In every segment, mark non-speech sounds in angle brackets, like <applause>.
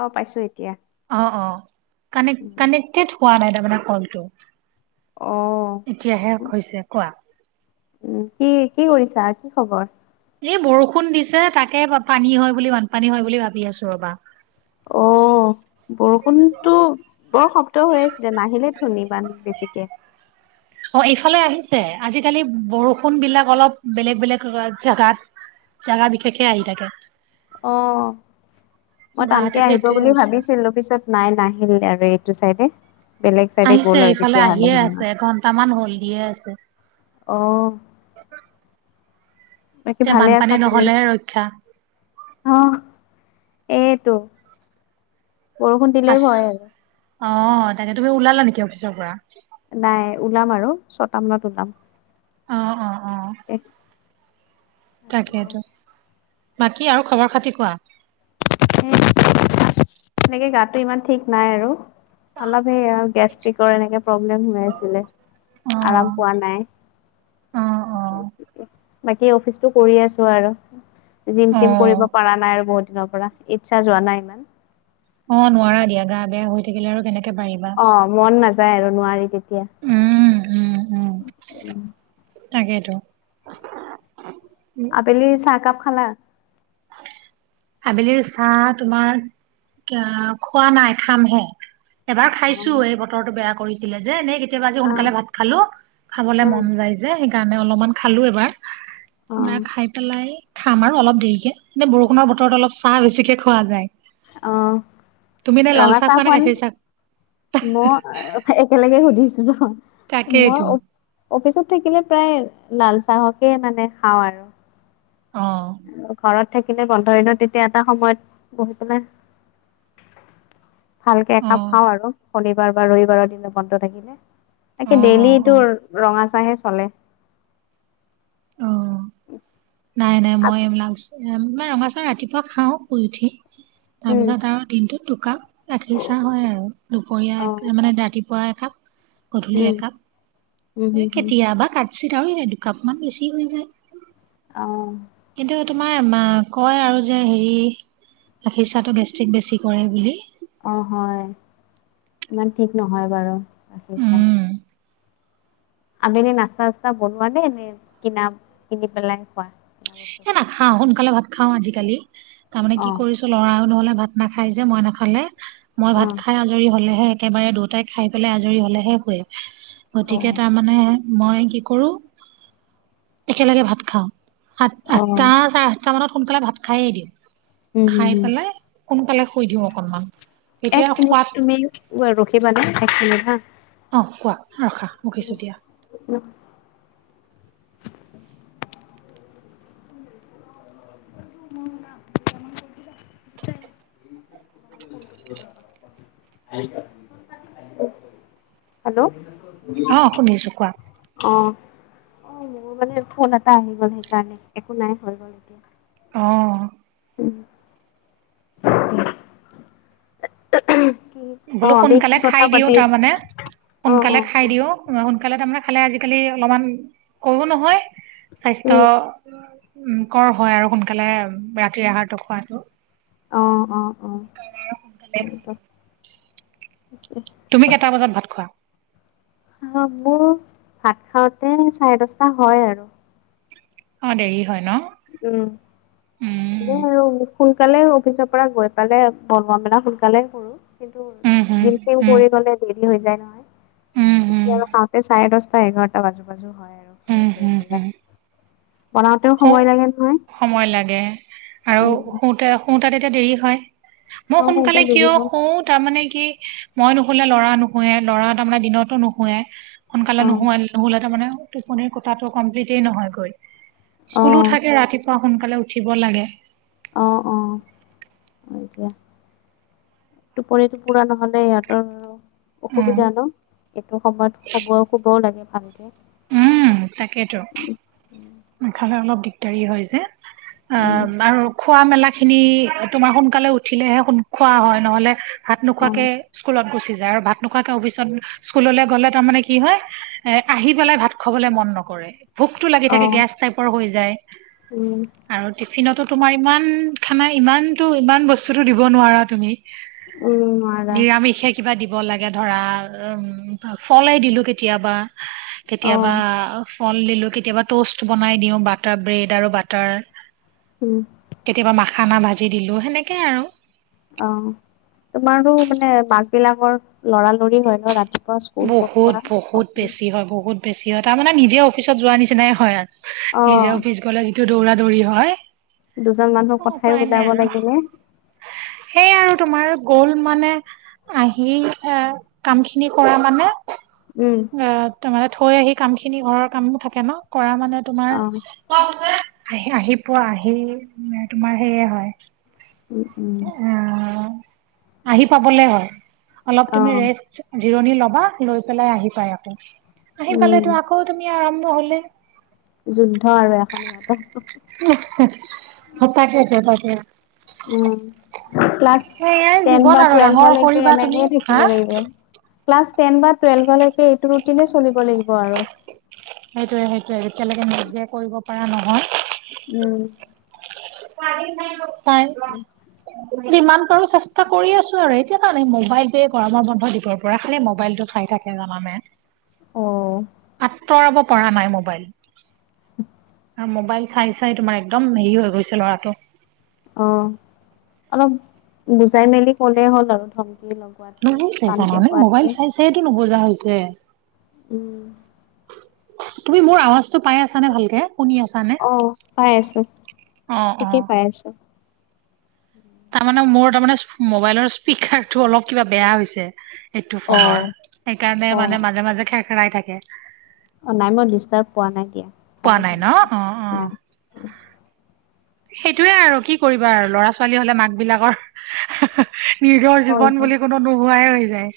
অ পাইছো এতিয়া। অঁ অঁ কানেক উম কানেক্টেড হোৱা নাই তামানে কলটো। অঁ' এতিয়াহে হৈছে কোৱা। উম' কি কি কৰিছা, কি খবৰ? এই বৰষুণ দিছে তাকে পানী হয় বুলি বানপানী হয় বুলি ভাবি আছো ৰবা। অ বৰষুণতো- বৰ শব্দ হৈ আছিলে নাহিলে থোন ইমান বেছিকে। অঁ' এইফালে আহিছে আজিকালি বৰষুণ বিলাক অলপ বেলেগ বেলেগ জেগাত- জাগা বিশেষে আহি থাকে। অঁ' মই টানকে গুৱাহাটীত আহিব সেইটোয়ে বুলি হৈছে ভাবিছিলো পিছত- নাই নাহিল আৰু এইটো চাইডে। বেলেগ চাইডে আহিছে গ'ল আৰু এইফালে তেতিয়াহ'লে আহিয়ে আছে এঘণ্টামান হ'ল দিয়ে আছে। অঁ' <unintelligible> বাকি এতিয়া ভালে বানপানী আছা তুমি? নহলেহে ৰক্ষা অঁহ' এইটো বৰষুণ দিলেই ভয় আৰু। অঁ' তাকে তুমি ওলালা নেকি অফিচৰ পৰা। নাই ওলাম আৰু ছটা মানত ওলাম। অ অ আছো তাকেইটো, বাকী আৰু খবৰ খাতি কোৱা? তেনেকে গাটো ইমান ঠিক নাই আৰু। অলপ সেই গেষ্ট্ৰিকৰ এনেকে প্ৰব্লেম হৈ আছিলে আৰাম অ পোৱা নাই। অ অ বাকী অফিচটো কৰি আছো আৰু। জিম অ চিম কৰিব পৰা নাই আৰু বহুত দিনৰ পৰা ইচ্ছা যোৱা নাই ইমান। অঁ' নোৱাৰা দিয়া, গা বেয়া হৈ থাকিলে আৰু কেনেকে পাৰিবা? অঁ' মন নাযায় আৰু নোৱাৰি তেতিয়া। উম উম উম' তাকেইতো। আবেলি চাহ কাপ খালা? আবেলিৰ চাহ তোমাৰ কে অ‍ঁ খোৱা নাই খামহে। এবাৰ অ খাইছো এই বতৰটো বেয়া কৰিছিলে যে এনেই কেতিয়াবা আজি অ সোনকালে ভাত- খালো খাবলে অ মন যায় যে সেইকাৰণে অলপমান খালো এবাৰ। নাই খাই পেলাই খাম আৰু অলপ দেৰিকে। নে বৰষুণৰ বতৰত অলপ চাহ বেছিকে খোৱা যায়? অ তুমি এনেই লাল চাহ খোৱা নে গাখীৰ চাহ- মই একেলগে সুধিছো ন, মই তাকেইতো অপ- অফিচত থাকিলে প্ৰায় লাল চাহকে মানে খাওঁ আৰু। অঁ' ঘৰত থাকিলে বন্ধ দিনত তেতিয়া এটা সময়ত বহি পেলাই- ভালকে অ একাপ খাওঁ আৰু শনিবাৰ বা ৰবিবাৰৰ দিনত বন্ধ থাকিলে। অ তাকে অ ডেইলিটো ৰঙা চাহে চলে। অ' নাই নাই মই এইবিলাক ৰঙা চাহ ৰাতিপুৱা খাওঁ শুই উঠি উম তাৰপিছত আৰু দিনটোত দুকাপ গাখীৰ চাহ হয় আৰু অ', দুপৰীয়া মানে ৰাতিপুৱা একাপ। গধূলি উম, একাপ। উম, হম, হম, কেতিয়াবা কাৎচিৎ আৰু এ দুকাপ মান বেছি হৈ যায়। অ'। কিন্তু তোমাৰ মা কয় আৰু যে হেৰি গাখীৰ চাহটো গেষ্ট্ৰিক বেছি কৰে বুলি। অ', হয় ইমান ঠিক নহয় বাৰু গাখীৰ চাহ। উম আবেলি নাস্তা চাস্তা বনোৱা নে নে কিনা কিনি পেলাই খোৱা। কিনা বস্তু এ খোৱা? নাখাওঁ সোনকালে ভাত খাওঁ আজিকালি তাৰমানে কি অ', কৰিছ ল'ৰাও নহ'লে ভাত নাখাই যে মই নাখালে মই ভাত অ', খাই আজৰি হ'লেহে একেবাৰে দুটাই খাই পেলাই আজৰি হ'লেহে শুৱে গতিকে অ', তাৰমানে মই কি কৰোঁ একেলগে ভাত খাওঁ। সাত অ', আঠটা চাৰে আঠটা মানত সোনকালে ভাত খাইে দিওঁ উম, হম, খাই হম। পেলাই সোনকালে শুই দিওঁ অকণমান। এক মিনিট তুমি ৰখিবা না এক মিনিট হা। অ', কোৱা ৰখা ৰখিছোঁ দিয়া। <inaudible> <inaudible> <unintelligible> হেল্ল' অ শুনিছো কোৱা অ'। অ', মোৰ মানে ফোন এটা আহি গ'ল সেইকাৰণে একো নাই হৈ গ'ল এতিয়া। অ'। <inaudible> কি বোলো অ', আমি সোনকালে কি কথা খাই দিওঁ পাতি আছ তাৰমানে অ', সোনকালে অ', খাই অ', দিওঁ। সোনকালে তাৰমানে খালে আজিকালি অলপমান কো নহয় স্বাস্থ্য উম, উম, কৰ হয় আৰু সোনকালে ৰাতিৰ আহাৰটো খোৱাটো। অ', অ'। অ', সে কাৰ আৰু সোনকালে এক চাই তুমি কেইটা বজাত ভাত খোৱা? অ', মোৰ ভাত খাওঁতে চাৰে দশটা হয় আৰু। অ', দেৰি হয় ন'। উম। উম এনে আৰু সোনকালে অফিচৰ পৰা গৈ পেলাই বনোৱা মেলা সোনকালে কৰোঁ। কিন্তু হুম জিম চিম উম কৰি গ'লে দে ৰি হৈ যায় উম নহয় হুম এতিয়া আৰু খাওঁতে চাৰে দশটা এঘাৰটা বাজো বাজো হয়। উম হুম হুম <unintelligible> বনাওঁতেও খুব সময় লাগে নহয়। সময় লাগে আৰু উম, শুওঁতে শুওঁতে তেতিয়া দেৰি হয়। মই অ', শুওঁতে সোনকালে কিয় দেৰি হয় শু তাৰমানে কি মই নুশুলে ল'ৰা নুশুয়ে, ল'ৰা তাৰমানে দিনতো নুশুৱে। সোনকালে <unintelligible> অ'। নহ'লে তাৰ মানে টোপনিৰ কথাটো কমপ্লিট নহয়গৈ। স্কুলো অ', থাকে ৰাতিপুৱা সোনকালে উঠিব লাগে। অ', অ', <unintelligible> টোপনিটো পুৰা নহ'লে ইহঁতৰ উম অসুবিধা ন' এইটো সময়ত <unintelligible> ব শুবও লাগে ভালকে। উম! তাকেইতো নাখালে অলপ দিগদাৰী হয় যে। উম, অঁ আৰু খোৱা মেলাখিনি তোমাৰ সোনকালে উঠিলেহে খোৱা হয় নহ'লে ভাত নোখোৱাকে অ', স্কুলত গুচি যায়। আৰু ভাত নোখোৱাকে অফিচত স্কুললৈ গ'লে তাৰমানে কি হয় এ আহি পেলাই ভাত খাবলৈ মন নকৰে। ভোকটো লাগি থাকে অ', গেছ টাইপৰ হৈ যায়। উম, আৰু টিফিনতো তোমাৰ ইমান খানা ইমানটো ইমান বস্তুতো দিব নোৱাৰা তুমি। উম, নোৱাৰা নিৰামিষে কিবা দিব লাগে ধৰা উম ফলে দিলো কেতিয়াবা। কেতিয়াবা অ', ফল দিলো, কেতিয়াবা ট'ষ্ট বনাই দিওঁ বাটাৰ, ব্ৰেড আৰু বাটাৰ। উম। কেতিয়াবা মাখানা ভাজি দিলোঁ সেনেকৈ আৰু। অঁ! আমাৰো মানে মাক বিলাকৰ লৰালৰি হয় ন ৰাতি বহুত-বহুত বেছি হয় বহুত বেছি হয়। তাৰ মানে নিজে অফিচত যোৱাৰ নিচিনাই হয়। নিজে অ', অফিচ গলে যিটো দৌৰা-দৌৰি হয়। দুজন মানুহৰ কথাই উপায় নাই ওলাব আৰু লাগিলে সেই আৰু তোমাৰ গ'ল মানে আহি এ কামখিনি কৰা মানে উম। অ! তাৰ মানে থৈ আহি কামখিনি ঘৰৰ কাম থাকে ন কৰা মানে তোমাৰ অ', আহি-আহি পোৱা আহি তোমাৰ সেইয়ে হয়। উম-উম। আহ আহি পাবলে হয়। অলপ তুমি অ', ৰেষ্ট জিৰণি ল'বা লৈ পেলাই আহি পাই আকৌ। আহি উম, পালেতো আকৌ তুমি আৰম্ভ হ'লেই। যুদ্ধ আৰু এখনেই <unintelligible> <unintelligible> অঁ! তাকে এতিয়া তাকে। উম! ক্লাছ সেয়াই টেন জীৱন বা আৰু ডাঙৰ টুৱেলভলৈকে কৰিবা তুমি এনেকেই থাকিব হা লাগিব। ক্লাছ টেন বা টুৱেলভলৈকে এইটো ৰুটিনেই চলিব লাগিব আৰু। সেইটোৱে-সেইটোৱে। যেতিয়ালৈকে নিজে কৰিব পৰা নহয় উম। <unintelligible> যিমান পাৰো চেষ্টা কৰি আছোঁ আৰু। এতিয়া চা না মোবাইলটোৱে গৰমৰ বন্ধ দিব পৰা খালি মোবাইলটো চাই থাক থাকে জানানে। অ! আঁতৰাব পৰা নাই মোবাইল। <unintelligible> মোবাইল চাই-চাই তোমাৰ একদম হেৰি হৈ গৈছে ল'ৰাটো। অঁ! অলপ বুজাই মেলি ক'লেই হ'ল আৰু ধমকিৰ লগত। নুবুজে জানানে? মোবাইল চাই চাইয়েটো নুবুজা হৈছে। উম। তুমি মোৰ আৱাজটো পাই আছা নে ভালকে? শুনি আছ অঁ! পাই আছোঁ। অ অ ঠিকে পাই আছোঁ। তাৰমানে মোৰ তাৰ মানে মোবাইলৰ স্পীকাৰটো অলপ কিবা বেয়া হৈছে। এইটো ফোনৰ। অ', সেইকাৰণে অ', মানে মাজে-মাজে খেৰ-খেৰাই থাকে। অঁ নাই মই ডিষ্টাৰ্ব পোৱা নাই দিয়া। পোৱা ভালেই নাই ন শুনিছোঁ অ নাই। সেইটোৱেই আৰু কি কৰিবা আৰু। ল'ৰা-ছোৱালী হ'লে মাক বিলাকৰ নিজৰ হয়, জীৱন হয় বুলি কোনো নোহোৱাই হৈ যায়।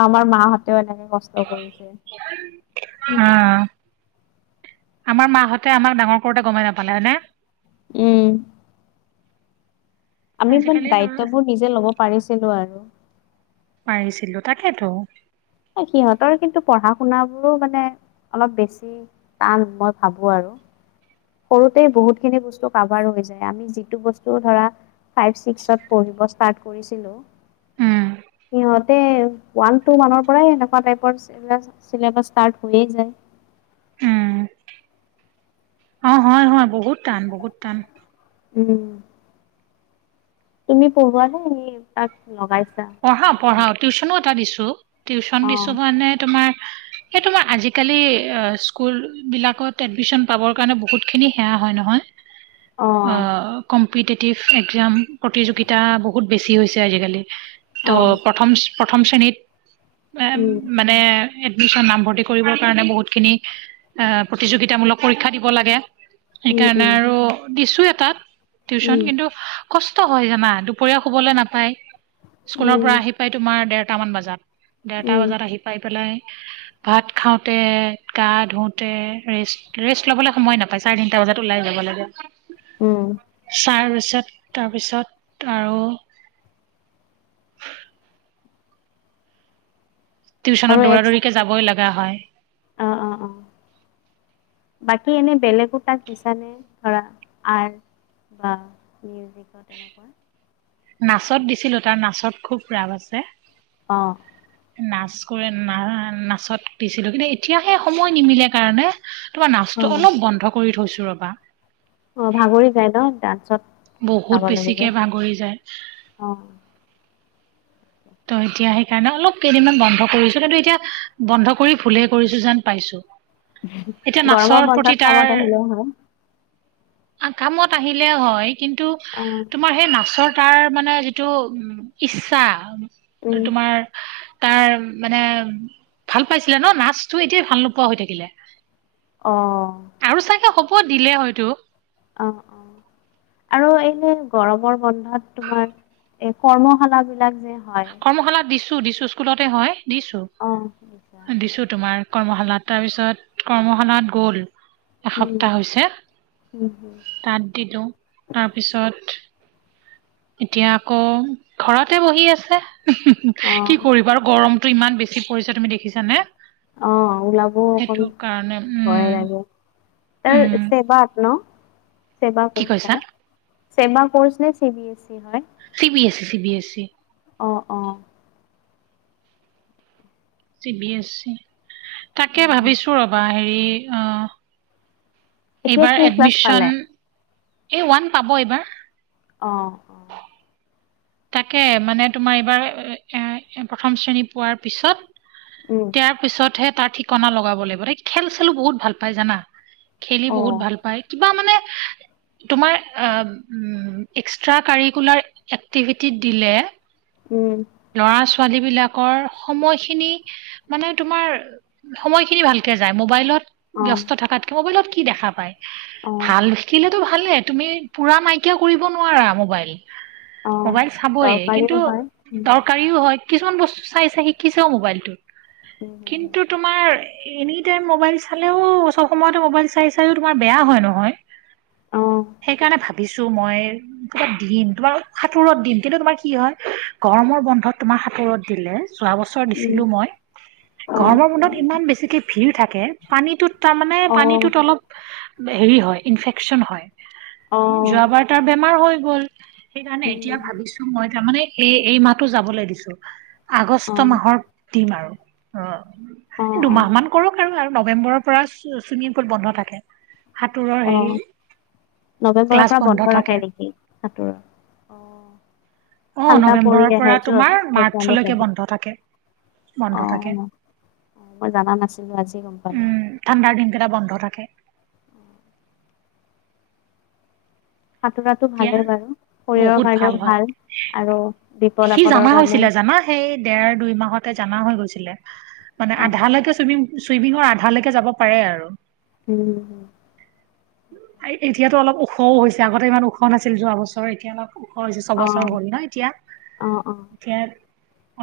আমাৰ মা হঁতেও এনেকে কষ্ট কৰিছে। অ আমাৰ মাহঁতে আমাক ডাঙৰ কৰোঁতে গমেই নাপালে হয়নে? উম আমি ইমান আজিকালি ল'ৰা দায়িত্ববোৰ নিজে লব পাৰিছিলো আৰু। পাৰিছিলো, তাকেতো। অ', সিহঁতৰ কিন্তু পঢ়া শুনা বোৰো মানে, অলপ বেছি। টান, মই ভাবো আৰু। সৰুতেই বহুতখিনি বস্তু কাভাৰ হৈ যায়, আমি যিটো বস্তু ধৰা ফাইভ, ছিক্সত পঢ়িব ষ্টাৰ্ট কৰিছিলোঁ উম সিহঁতে ওৱান, টু মানৰ পৰাই এনেকুৱা টাইপৰ চিলেবাচ ষ্টাৰ্ট হৈয়ে যায়। উম, অ হয়, হয়, বহুত টান, বহুত টান। উম তুমি পঢ়োৱা নে তাক লগাইছা? পঢ়াওঁ, পঢ়াওঁ, টিউচনো এটা দিছোঁ। টিউচন অ দিছো মানে তোমাৰ সেইটো মই আজিকালি স্কুলবিলাকত এডমিশন পাবৰ কাৰণে বহুতখিনি সেৱা হয় নহয়। অ', কম পিটিটিভ একজাম, প্ৰতিযোগিতা বহুত বেছি হৈছে আজিকালি। অ ত' প্ৰথম প্ৰথম শ্ৰেণীত, এ উম মা নে, এডমিশন নামভৰ্তি কৰিবৰ কাৰণে বহুত খিনি অ, প্ৰতিযোগিতামূলক পৰীক্ষা দিব লাগে উম সেইকাৰণে উম আৰু দিছো এটাত, টিউচন, উম কিন্তু কষ্ট হয় জানা, দুপৰীয়া শুবলৈ নাপায়। স্কুলৰ পৰা উম আহি পায় তোমাৰ দেৰটা মান বজাত, দেৰটা উম বজাত আহি পাই পেলাই ভাত খাওঁতে, গা ধুওতে, ৰেষ্ট, ৰেষ্ট ল'বলৈ সময়ে নাপ চাৰে তিনিটা বজাত ওলাই যাব লাগে। উম চাৰ বিছত, তাৰপিছত আৰু আৰু টিউশ্যনত দৌৰা এক্স দৌৰিকৈ যাবই লাগা হয়। অ, অ, অ। বাকী এনেই বেলেগো তাক দিছানে, ধৰা আৰ্ট বা মিউজিকত এনেকুৱা নাচত দিছিলো, তাৰ নাচত খুব ৰাপ আছে। অ' নাচ কৰে, না নাচত দিছিলো। কিন্তু এতিয়া সে সময় নিমিলে কাৰণে তোমাৰ নাচটো অ' অলপ বন্ধ কৰি থৈছো ৰবা অ, ভাগৰি যায় ন ডান্সত? যাব বহুত লাগিলে বেছিকে ভাগৰি যায়। অ' ত' এতিয়া সেইকাৰণে অলপ কেইদিনমান বন্ধ কৰিছোঁ, কিন্তু এতিয়া বন্ধ কৰি ভুলে কৰিছোঁ যেন পাইছো। এতিয়া গৰমৰ নাচৰ বন্ধত প্ৰতি তাৰ কামত আহিলে হয় আ, কামত আহিলে হয়, কিন্তু অ' তোমাৰ সেই নাচৰ তাৰ মানে যিটো উ ইচ্ছা, উম তোমাৰ তাৰ মানে ভাল পাইছিলে ন নাচটো এতিয়া ভাল নোপোৱা হৈ থাকিলে অ আৰু চাগে হব দিলে হয়তো অ অ আৰু এই গৰমৰ বন্ধত তোমাৰ এ কৰ্মশালা বিলাক যে হয় কৰ্মশালা দিছোঁ দিছোঁ, স্কুলতে হয় দিছোঁ অ' দিছা দিছোঁ তোমাৰ কৰ্মশালাত তাৰপিছত কৰ্মশালাত গ'ল উম উম এসপ্তাহ হৈছে উম হুম, তাত দিলোঁ, তাৰপিছত এতিয়া আকৌ ঘৰতে বহি আছে, কি অ' কৰিব আৰু গৰম টো ইমান বেছি পৰিছে তুমি দেখিছানে? অ ওলাবও অকণ সেইটো কাৰণে ভয় উম লাগে, তাৰ উম চেবাত ন? ছেবা কি ক্ৰচ কৈছা তাৰ, ছেবা ক্ৰচ নে চি বি এ ছি হয়? C B S C, C B S C অ অ চি বি এছ চি তাকে উম। ভাবিছোঁ ৰ'বা হেৰি অ এতিয়া এইবাৰ কোন ক্লাছ পালে? এডমিশন, সি ওৱান পাব এইবাৰ অ অ'। তাকে মানে তোমাৰ এইবাৰ এ এ প্ৰথম শ্ৰেণী পোৱাৰ পিছত উম ইয়াৰ পিছতহে তাৰ ঠিকনা লগাব লাগিব তাই খেল-চেলো বহুত ভাল পাই জানা খেলি বহুত অ', ভাল পায় কিবা মানে তোমাৰ আ এক্সট্ৰা কাৰিকুলাৰ টিভিভিটিত দিলে উম ল'ৰা-ছোৱালী বিলাকৰ সময়খিনি মানে তোমাৰ সময়খিনি ভালকে যায় মোবাইলত অ', ব্যস্ত থকাতকে মোবাইলত কি দেখা পাই অ', ভাল দেখিলে টো ভালেই তুমি পুৰা নাইকিয়া কৰিব নোৱাৰা মোবাইল অ'। মোবাইল চাবয়ে কিন্তু দৰকাৰীও হয়। উম, দৰকাৰীও হয় কিছুমান বস্তু চাই চাই শিকিছেও মোবাইলটোত উম, হুম, হুম। কিন্তু তো তোমাৰ এনি টাইম মবাইল চালেও চব সময়তে মবাইল চাই চাইও তোমাৰ বেয়া হয় নহয় অ', সেইকাৰণে ভাব বিছো মই দিমটো বাৰু সাঁতুৰত দিম কিন্তু তোমাৰ কি হয় গৰমৰ বন্ধত তোমাৰ সাঁতুৰত দিলে যোৱা বছৰ উম, দিছিলোঁ মই অ', গৰমৰ বন্ধত ইমান বেছিকে ভিৰ থাকে পানীটোত তাৰমানে অ', পানীটোত অলপ হেৰি হয় ইনফেকচন হয় অ', যোৱাবাৰ তাৰ বেমাৰ হৈ গ'ল সেইকাৰণে এতিয়া উম, ভাবিছো মই তাৰমানে এই এই মাহটো যাবলৈ দিছো। আগষ্ট অ', মাহৰ দিম আৰু অ দুমাহ মান কৰক আৰু নৱেম্বৰৰ পৰা চু চুইমিং পুল বন্ধ থাকে। সাঁতোৰৰ অ হেৰি নৱেম্বৰৰ ক্লাছ পৰা বন্ধ থাকে ৰাখে নেকি সাঁতোৰৰ অ অ ঠাণ্ডা পৰি নৱেম্বৰৰ আহে পৰা য'ত তোমাৰ সেইকাৰণে মাৰ্চলৈকে চাগে, বন্ধ থাকে, বন্ধ থাকে। অ'। মই জানা নাছিলো আজি গম পালো উম ঠাণ্ডাৰ দিনকেইটা বন্ধ থাকে। সাঁতোৰাটো এতিয়া ভালেই বাৰু শৰীৰৰ বহুত কাৰণেও হয় ভাল আৰু বিপদ সি আপদৰ জানা কাৰণেও হৈছিলে জানা সেই দেৰ দুই মাহতে জানা হৈ গৈছিলে মানে অ আধালৈকে চুইমিং চুইমিঙৰ আধালৈকে যাব পাৰে আৰু। উম। এতিয়াতো অলপ ওখও হৈছে আগতে ইমান ওখ নাছিল যোৱা বছৰ। এতিয়া অলপ ওখ হৈছে অ ছয়বছৰ হ'ল ন এতিয়া। অ অ এতিয়া